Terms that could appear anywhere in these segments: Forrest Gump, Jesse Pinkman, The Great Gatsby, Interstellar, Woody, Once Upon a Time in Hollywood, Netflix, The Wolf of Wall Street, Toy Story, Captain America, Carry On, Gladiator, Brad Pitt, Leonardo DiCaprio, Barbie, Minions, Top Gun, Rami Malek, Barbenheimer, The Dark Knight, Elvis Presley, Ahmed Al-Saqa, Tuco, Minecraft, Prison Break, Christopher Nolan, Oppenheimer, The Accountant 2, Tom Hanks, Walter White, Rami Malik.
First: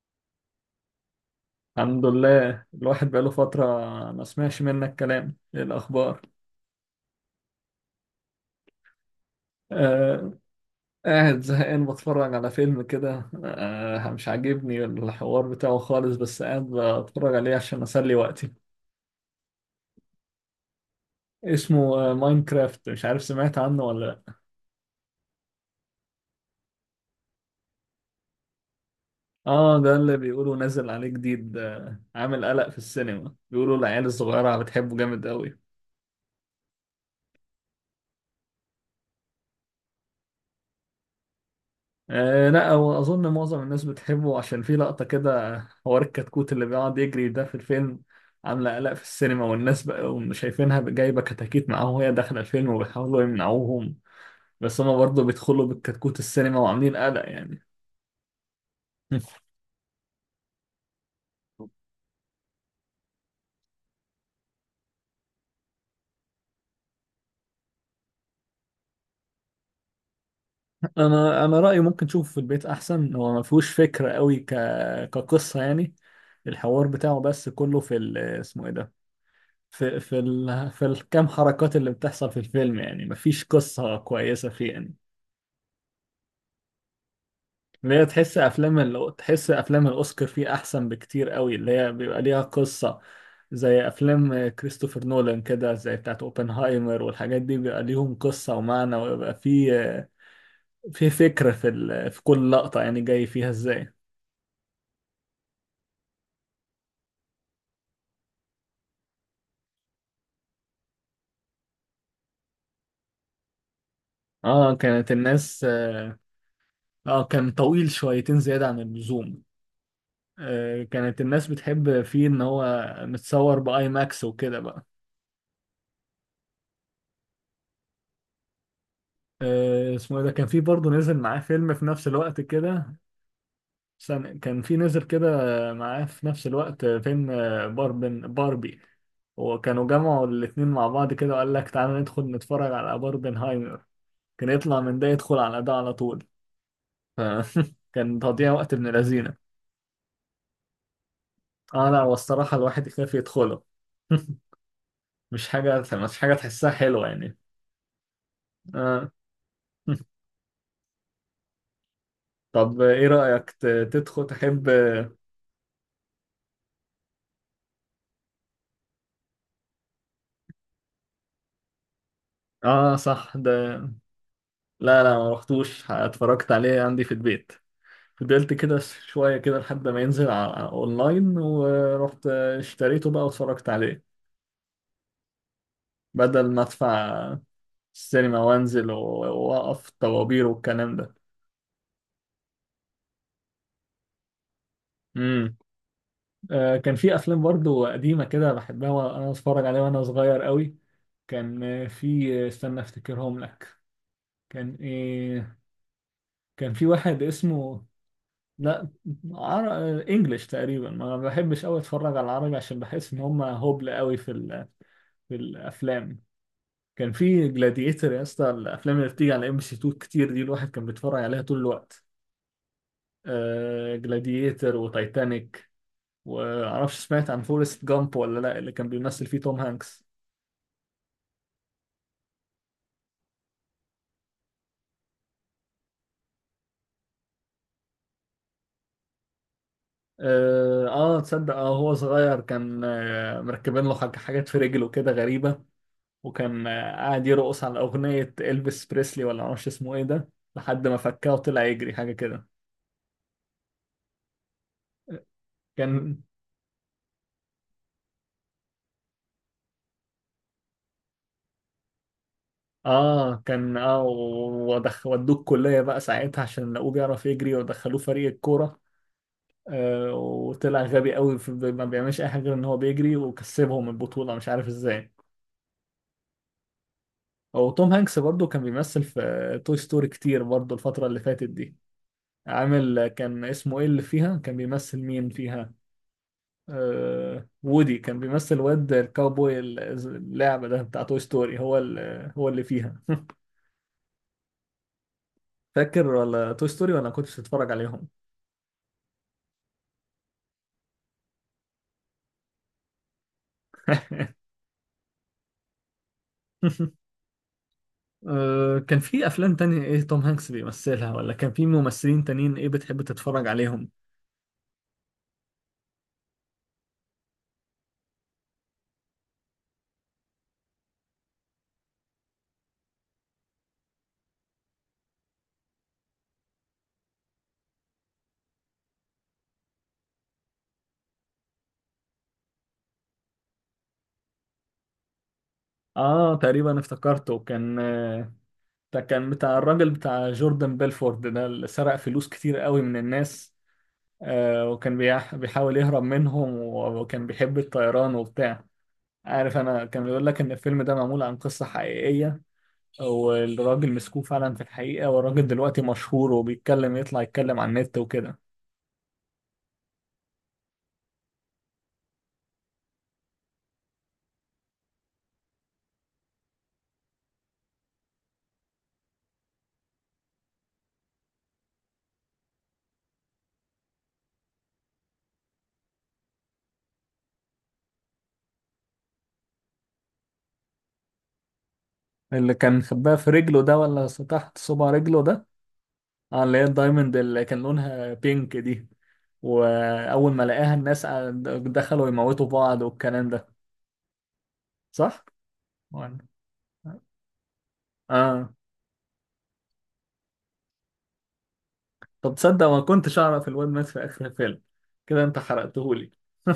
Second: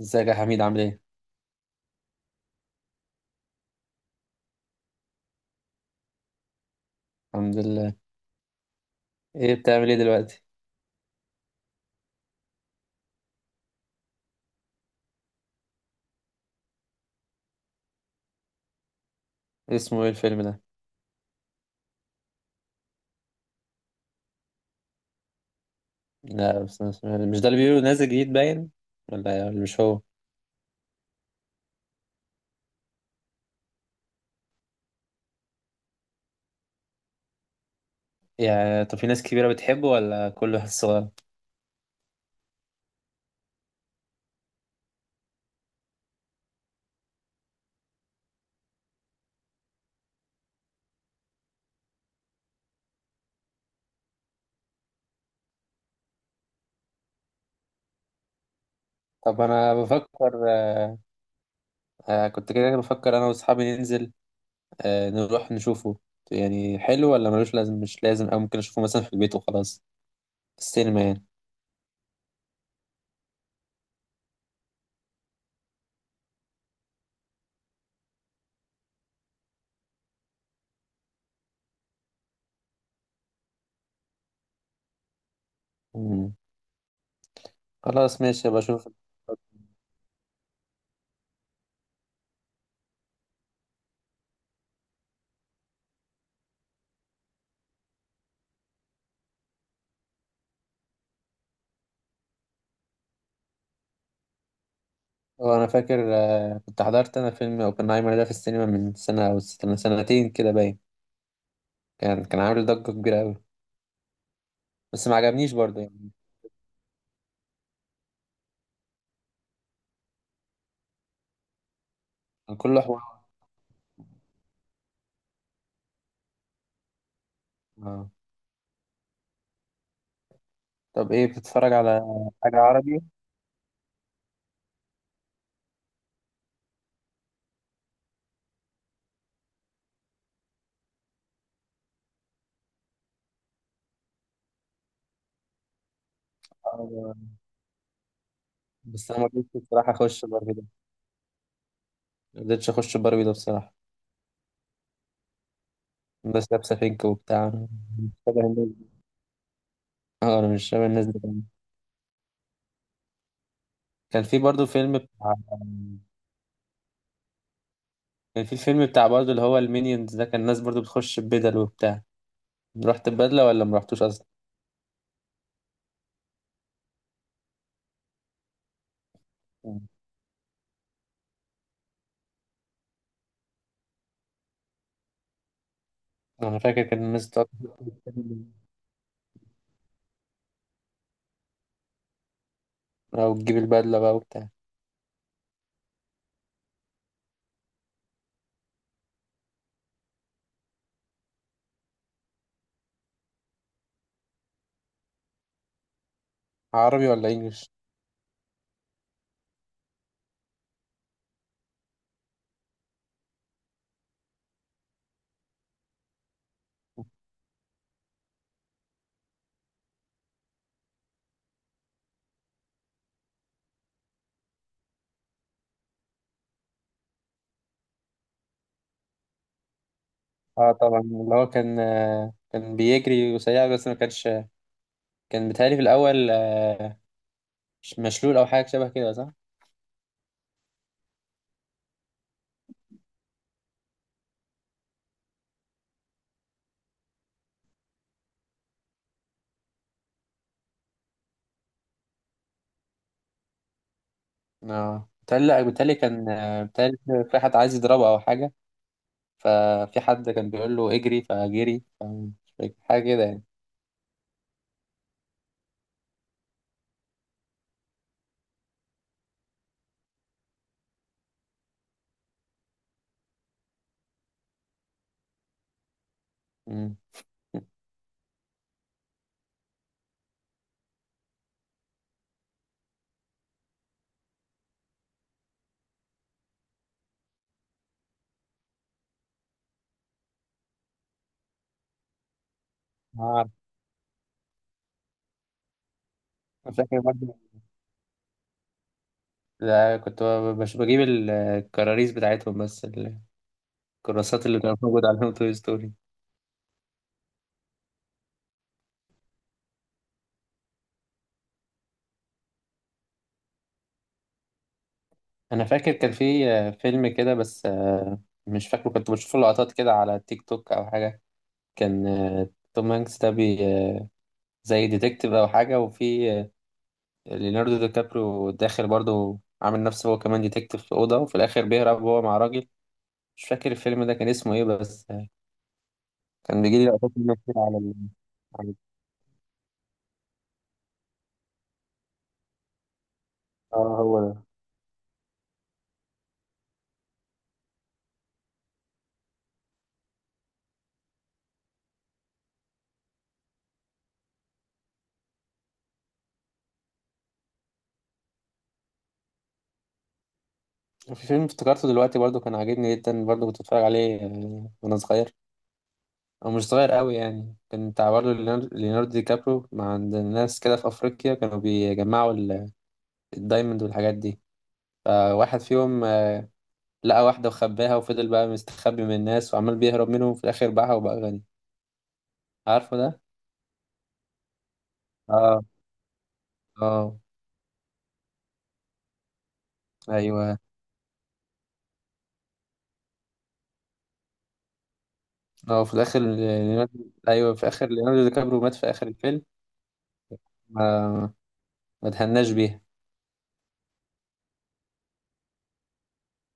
ازيك يا حميد عامل ايه؟ الحمد لله الواحد بقاله فترة ما سمعش منك كلام، ايه الأخبار؟ الحمد لله. ايه بتعمل ايه آه دلوقتي؟ قاعد زهقان بتفرج على فيلم كده، آه مش عاجبني الحوار بتاعه خالص، بس قاعد بتفرج عليه عشان أسلي وقتي. ايه اسمه ايه الفيلم ده؟ اسمه آه ماينكرافت، مش عارف سمعت عنه ولا لأ. لا، بس أنا مش ده اللي بيقولوا نازل جديد باين؟ ولا اه مش ده هو؟ اللي بيقولوا نازل عليه جديد، آه عامل قلق في السينما، بيقولوا العيال الصغيرة بتحبه جامد قوي. يعني طب في ناس كبيرة بتحبه ولا كله ناس صغيرة؟ آه لا هو أظن معظم الناس بتحبه عشان في لقطة كده، حوار الكتكوت اللي بيقعد يجري ده في الفيلم، عاملة قلق في السينما والناس بقى شايفينها جايبة كتاكيت معاهم وهي داخلة الفيلم وبيحاولوا يمنعوهم، بس هما برضه بيدخلوا بالكتكوت السينما وعاملين قلق يعني. طب انا بفكر كنت كده بفكر انا واصحابي ننزل نروح نشوفه. يعني حلو ولا ملوش لازم، مش لازم، او ممكن اشوفه مثلا في البيت وخلاص، في السينما يعني. أنا رأيي ممكن تشوفه في البيت أحسن، هو ما فيهوش فكرة قوي كقصة يعني. الحوار بتاعه بس كله في اسمه إيه ده، في الكام حركات اللي بتحصل في الفيلم، يعني مفيش قصة كويسة فيه يعني. مم. اللي هي خلاص تحس ماشي ابقى اشوف. تحس افلام الاوسكار فيه احسن بكتير قوي، اللي هي بيبقى ليها قصة، زي افلام كريستوفر نولان كده، زي بتاعت اوبنهايمر والحاجات دي بيبقى ليهم قصة ومعنى، ويبقى في فكرة في في كل لقطة يعني جاي فيها ازاي. هو انا فاكر، كنت حضرت انا فيلم اوبنهايمر ده في السينما من سنة او سنتين كده باين. كان عامل ضجة كبيرة أوي، اه بس كانت ما عجبنيش الناس برضه يعني، اه. كان طويل شويتين زيادة عن اللزوم. كانت الناس بتحب فيه ان كان كله هو حوار. متصور باي ماكس وكده بقى. آه. اسمه ايه ده، كان في برضه طب نزل إيه معاه بتتفرج فيلم في على نفس الوقت حاجة كده. عربي؟ استنى، كان في نزل كده معاه في نفس الوقت فيلم باربن باربي، وكانوا جمعوا الاتنين مع بعض كده وقال لك تعالى ندخل نتفرج على باربنهايمر، كان يطلع من ده يدخل على ده على طول. آه، ف- كان تضييع وقت ابن بس أنا ما قدرتش لذينه. بصراحة أخش باربي ده، اه لا، ما والصراحة قدرتش الواحد أخش يخاف باربي ده يدخله. بصراحة. مش حاجة بس تحسها لابسة فينك حلوة يعني. وبتاع، أنا مش شبه الناس دي. آه. أه أنا مش شبه الناس دي كمان. طب ايه رأيك كان تدخل في برضه تحب؟ فيلم بتاع كان في فيلم بتاع برضه اللي هو المينيونز ده، كان الناس برضه بتخش ببدل وبتاع. اه رحت صح ببدلة ولا ما ده. رحتوش أصلا؟ لا لا، ما رحتوش، اتفرجت عليه عندي في البيت، فضلت كده شوية كده لحد ما ينزل على على أونلاين، ورحت اشتريته بقى واتفرجت عليه، بدل أنا ما فاكر كان الناس أدفع بتقعد السينما وأقف طوابير والكلام ده. أو تجيب البدلة بقى وبتاع. امم. آه كان في أفلام برضو قديمة كده بحبها وأنا أتفرج عليها وأنا صغير قوي. كان في استنى أفتكرهم لك. كان إيه، كان في عربي واحد ولا إنجلش؟ اسمه، لا عر... آه، إنجليش تقريبا، ما بحبش قوي أتفرج على العربي عشان بحس إن هما هبل قوي في في الأفلام. كان في جلاديتر يا اسطى، الافلام اللي بتيجي على ام سي 2 كتير دي الواحد كان بيتفرج عليها طول الوقت، آه جلاديتر وتايتانيك، ومعرفش سمعت عن فورست جامب ولا لا اللي كان بيمثل فيه توم هانكس. اه طبعا، اللي هو كان كان بيجري وسريع، بس ما كانش، كان بيتهيألي في الأول مش مشلول أو حاجة شبه كده صح؟ اه تصدق اه هو صغير كان آه مركبين له حاجات في رجله كده غريبة، وكان آه قاعد يرقص على أغنية إلفيس بريسلي ولا معرفش اسمه ايه ده، لحد ما فكاه وطلع يجري حاجة كده. اه بيتهيألي لأ، بيتهيألي كان كان بيتهيألي في حد عايز يضربه أو حاجة، ففي حد كان بيقول له اجري فجري مش فاكر، حاجة كده اه يعني. كان اه ودخ ودوه الكلية بقى ساعتها عشان لقوه بيعرف يجري، ودخلوه فريق الكورة. آه وطلع غبي قوي، في ما بيعملش اي حاجة غير ان هو بيجري وكسبهم البطولة مش عارف ازاي. مم. وتوم هانكس برضو كان بيمثل في توي ستوري كتير برضو الفترة اللي فاتت دي. عامل كان اسمه ايه اللي فيها، كان بيمثل مين فيها؟ آه وودي، كان بيمثل واد الكاوبوي اللعبة ده بتاع توي ستوري، هو هو اللي فيها. ما أعرف. فاكر ولا توي أنا ستوري فاكر ولا كنت برضه، بتتفرج عليهم؟ لا كنت بجيب الكراريس بتاعتهم بس، الكراسات اللي كانت موجودة عليهم توي ستوري. كان في افلام تانية ايه توم هانكس بيمثلها، ولا كان في ممثلين تانيين ايه بتحب تتفرج عليهم؟ أنا فاكر كان في فيلم كده بس مش فاكره، كنت بشوف له لقطات كده على تيك توك أو حاجة. كان توم هانكس ده بي آه، زي ديتكتيف او حاجه، وفي ليوناردو دي كابريو داخل برضه عامل نفسه هو كمان ديتكتيف في اوضه، وفي الاخر بيهرب هو مع راجل. مش فاكر الفيلم ده كان اسمه ايه بس اه كان تقريبا بيجي لي لقطات منه افتكرته، كتير كان على على- ده كان بتاع الراجل بتاع جوردن بيلفورد ده، اللي سرق فلوس كتير قوي من الناس. اه هو ده. وكان بيحاول يهرب منهم، وكان بيحب الطيران وبتاع. عارف انا كان بيقول لك ان الفيلم ده معمول عن قصة حقيقية، والراجل مسكوه فعلا في الحقيقة، والراجل دلوقتي مشهور وبيتكلم، يطلع يتكلم على النت وكده. في فيلم افتكرته دلوقتي برضه كان عاجبني جدا برضه، كنت بتفرج عليه وانا صغير، او مش صغير قوي يعني. كان بتاع برضه ليوناردو دي كابريو، مع عند الناس كده في افريقيا كانوا بيجمعوا الدايموند والحاجات دي. فواحد فيهم لقى واحدة وخباها، وفضل بقى مستخبي من الناس وعمال بيهرب منهم، في الآخر باعها وبقى غني. اللي كان عارفه خباها ده؟ في رجله ده ولا تحت صبع رجله ده؟ اه. اه اللي هي الدايموند اه. اللي كان لونها بينك دي. واول ما ايوه. لقاها الناس دخلوا يموتوا بعض والكلام ده، صح؟ اه في ولا الآخر ليوناردو، ايوه في آخر ليوناردو دي اه. كابريو مات في آخر الفيلم. ما ما طب اتهناش تصدق ما بيها. كنتش اعرف الواد مات في اخر الفيلم؟ كده انت حرقتهولي.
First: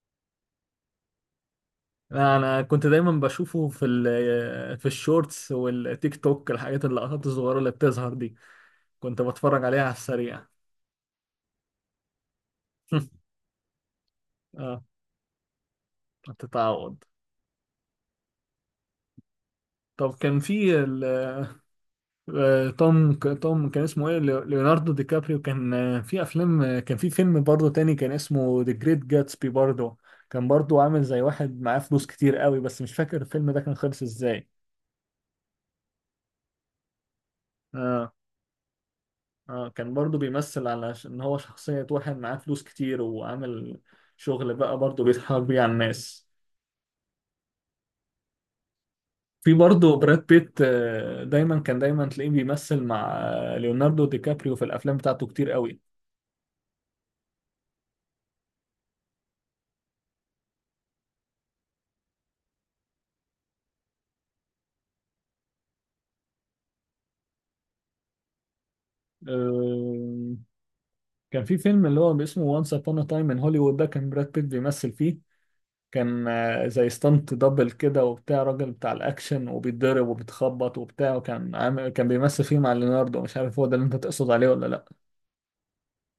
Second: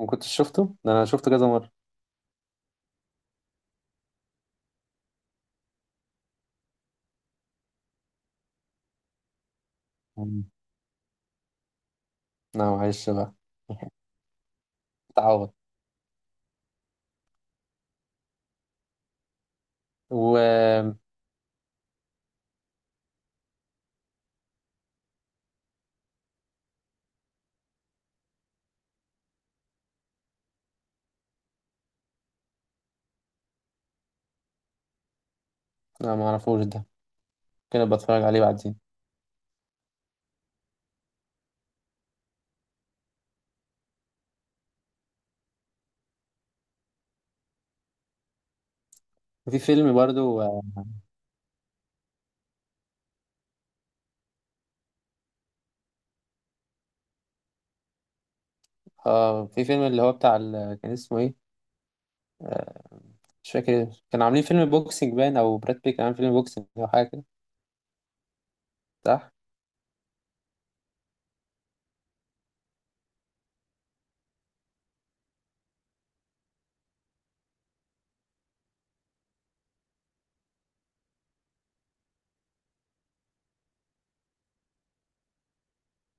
ما كنتش شفته؟ ده أنا شفته كذا مرة. لا، انا كنت دايما بشوفه في في الشورتس والتيك توك، الحاجات اللقطات الصغيره اللي بتظهر دي، كنت بتفرج عليها على مم. السريع. لا معلش بقى. اه اتعوض. بتتعوض. طب و كان في آه، توم كان اسمه ايه، ليوناردو دي كابريو، كان في افلام، كان في فيلم برضه تاني كان اسمه ذا جريت جاتسبي برضه. كان برضه عامل زي واحد معاه فلوس كتير قوي، بس مش فاكر الفيلم ده كان خلص ازاي. لا ما اعرفوش ده، كده اه بتفرج عليه بعدين. اه كان برضه بيمثل على ان هو شخصية واحد معاه فلوس كتير وعامل شغل بقى برضه بيتحرك بيه على الناس. في وفي فيلم برضه براد برضو، بيت، دايما كان تلاقيه بيمثل مع ليوناردو دي كابريو في الافلام بتاعته كتير قوي. اه في فيلم اللي هو بتاع كان اسمه ايه آه، مش فاكر، كانوا عاملين فيلم بوكسينج باين، او براد بيت كان عامل فيلم بوكسينج او حاجه كده صح. آه، كان في فيلم اللي هو اسمه وانس ابون تايم ان هوليوود ده، كان براد بيت بيمثل فيه، كان زي ستانت دبل كده وبتاع، راجل بتاع الاكشن وبيتضرب وبيتخبط وبتاع، وكان عامل كان بيمثل فيه مع ليوناردو. مش عارف هو ده اللي انت تقصد عليه ولا لا.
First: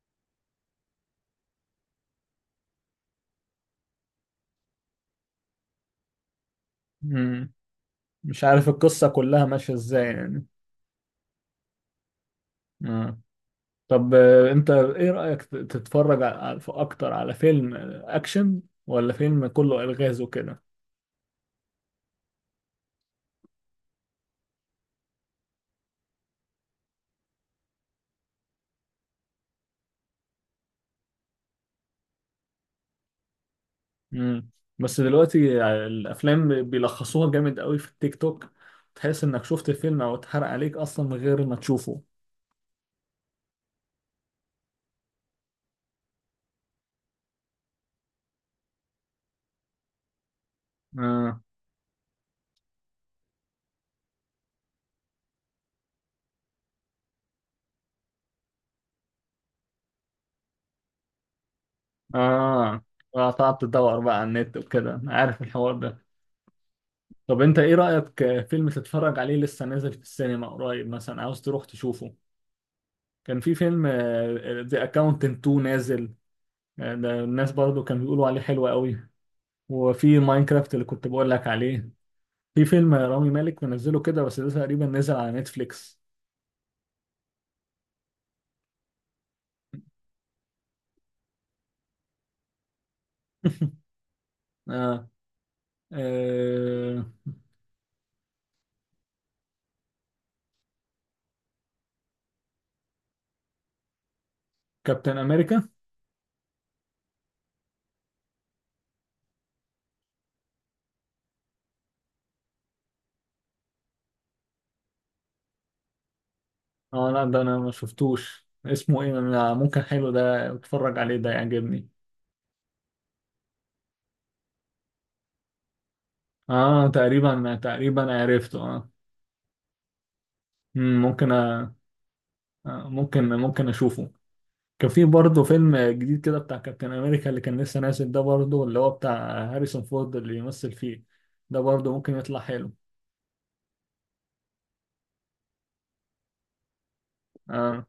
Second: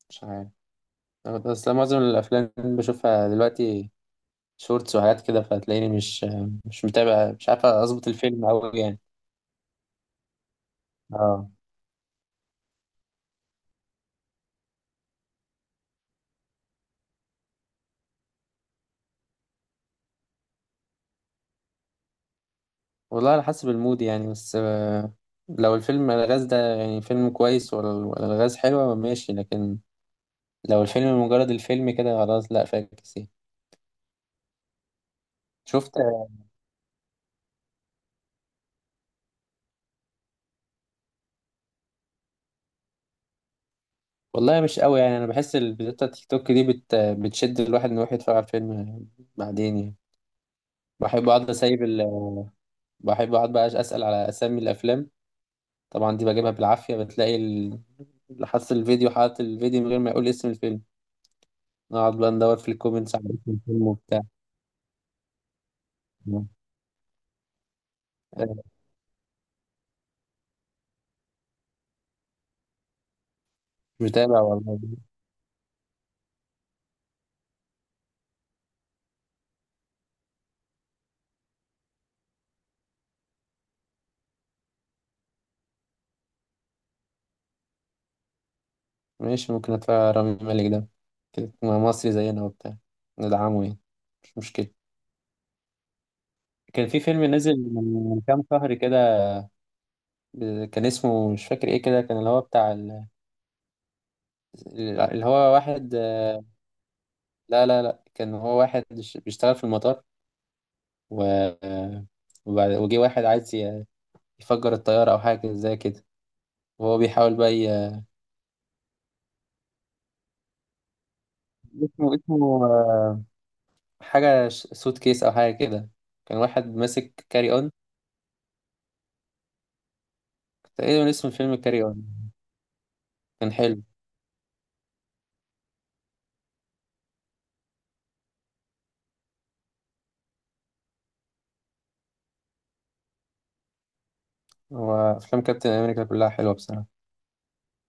مش عارف، بس أنا معظم الافلام بشوفها دلوقتي شورتس وحاجات كده، فتلاقيني مش متابع، مش مم. عارف اظبط مش الفيلم عارف أوي يعني. القصة كلها ماشية ازاي يعني. اه مم. طب انت ايه رأيك تتفرج اكتر على فيلم اكشن ولا فيلم كله الغاز وكده؟ والله على حسب المود يعني، بس لو الفيلم الغاز ده يعني فيلم كويس، ولا الغاز حلوة ماشي، لكن لو الفيلم مجرد الفيلم كده خلاص لا فاكس يعني. مم. بس دلوقتي شفت، الافلام بيلخصوها جامد قوي في التيك توك، تحس انك شفت الفيلم او اتحرق عليك اصلا من غير ما تشوفه. والله مش قوي يعني، انا بحس الفيديوهات بتاع تيك توك دي بتشد الواحد انه يروح يتفرج على الفيلم بعدين يعني. بحب اه. اقعد اسيب بحب اقعد بقى اسال على اسامي الافلام، طبعا دي بجيبها بالعافية. بتلاقي اللي حاطط الفيديو، حاطط الفيديو من غير ما يقول اسم الفيلم، نقعد بقى ندور في اه الكومنتس على اسم قعدت الفيلم تدور بقى وبتاع. على النت وكده، أنا عارف الحوار ده. طب انت ايه رأيك آه، فيلم تتفرج عليه لسه نازل في السينما قريب، مثلا عاوز تروح تشوفه؟ كان في فيلم مش متابع والله. ذا اكاونتنت 2 نازل، ده الناس برضو كانوا بيقولوا عليه حلو قوي. وفي ماينكرافت اللي كنت بقول لك عليه. في فيلم رامي مالك منزله كده بس ده تقريبا نزل على نتفليكس. ماشي، ممكن اتفرج على رامي مالك ده، كده مصري زينا وبتاع، ندعمه يعني، مش مشكلة. آه. كان في آه. فيلم نزل من كام شهر كده، كان اسمه مش فاكر ايه كده، كان اللي هو بتاع كابتن اللي هو امريكا؟ واحد. لا لا لا، كان هو واحد بيشتغل في المطار، و وجه واحد عايز يفجر الطيارة أو حاجة زي كده، وهو اه لا بيحاول ده بقى انا ما شفتوش، اسمه ايه، أنا ممكن حلو ده، اتفرج عليه ده يعجبني. اسمه حاجة سوت كيس أو حاجة كده، كان واحد اه ماسك كاري تقريبا أون. تقريبا عرفته اه. مم، تقريبا اسم الفيلم كاري أون، آه، ممكن كان ممكن حلو. اشوفه. كان في برضه فيلم جديد كده بتاع كابتن امريكا اللي كان لسه نازل ده برضه، اللي هو بتاع هاريسون فورد اللي يمثل فيه، ده برضه ممكن يطلع حلو. هو أفلام كابتن أمريكا كلها حلوة بصراحة. آه.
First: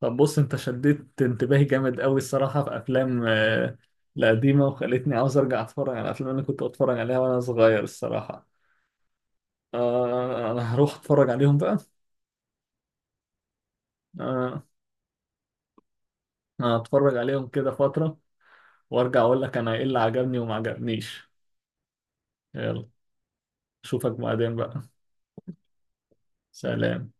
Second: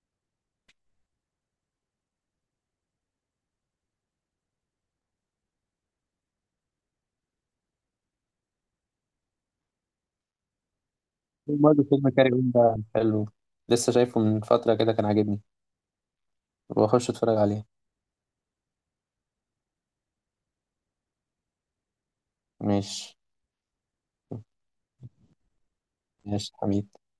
طب بص، انت شديت انتباهي جامد قوي الصراحة في افلام، القديمة، وخلتني عاوز ارجع اتفرج على افلام اللي كنت بتفرج عليها وانا صغير الصراحة. آه انا هروح اتفرج عليهم بقى. برضه فيلم كاري أون ده حلو، لسه شايفه من آه فترة كده كان عاجبني، أنا وأخش هتفرج أتفرج عليهم عليه. كده فترة، وارجع اقول لك انا ايه اللي عجبني وما عجبنيش. يلا ماشي. اشوفك بعدين بقى. ماشي حبيبي. سلام.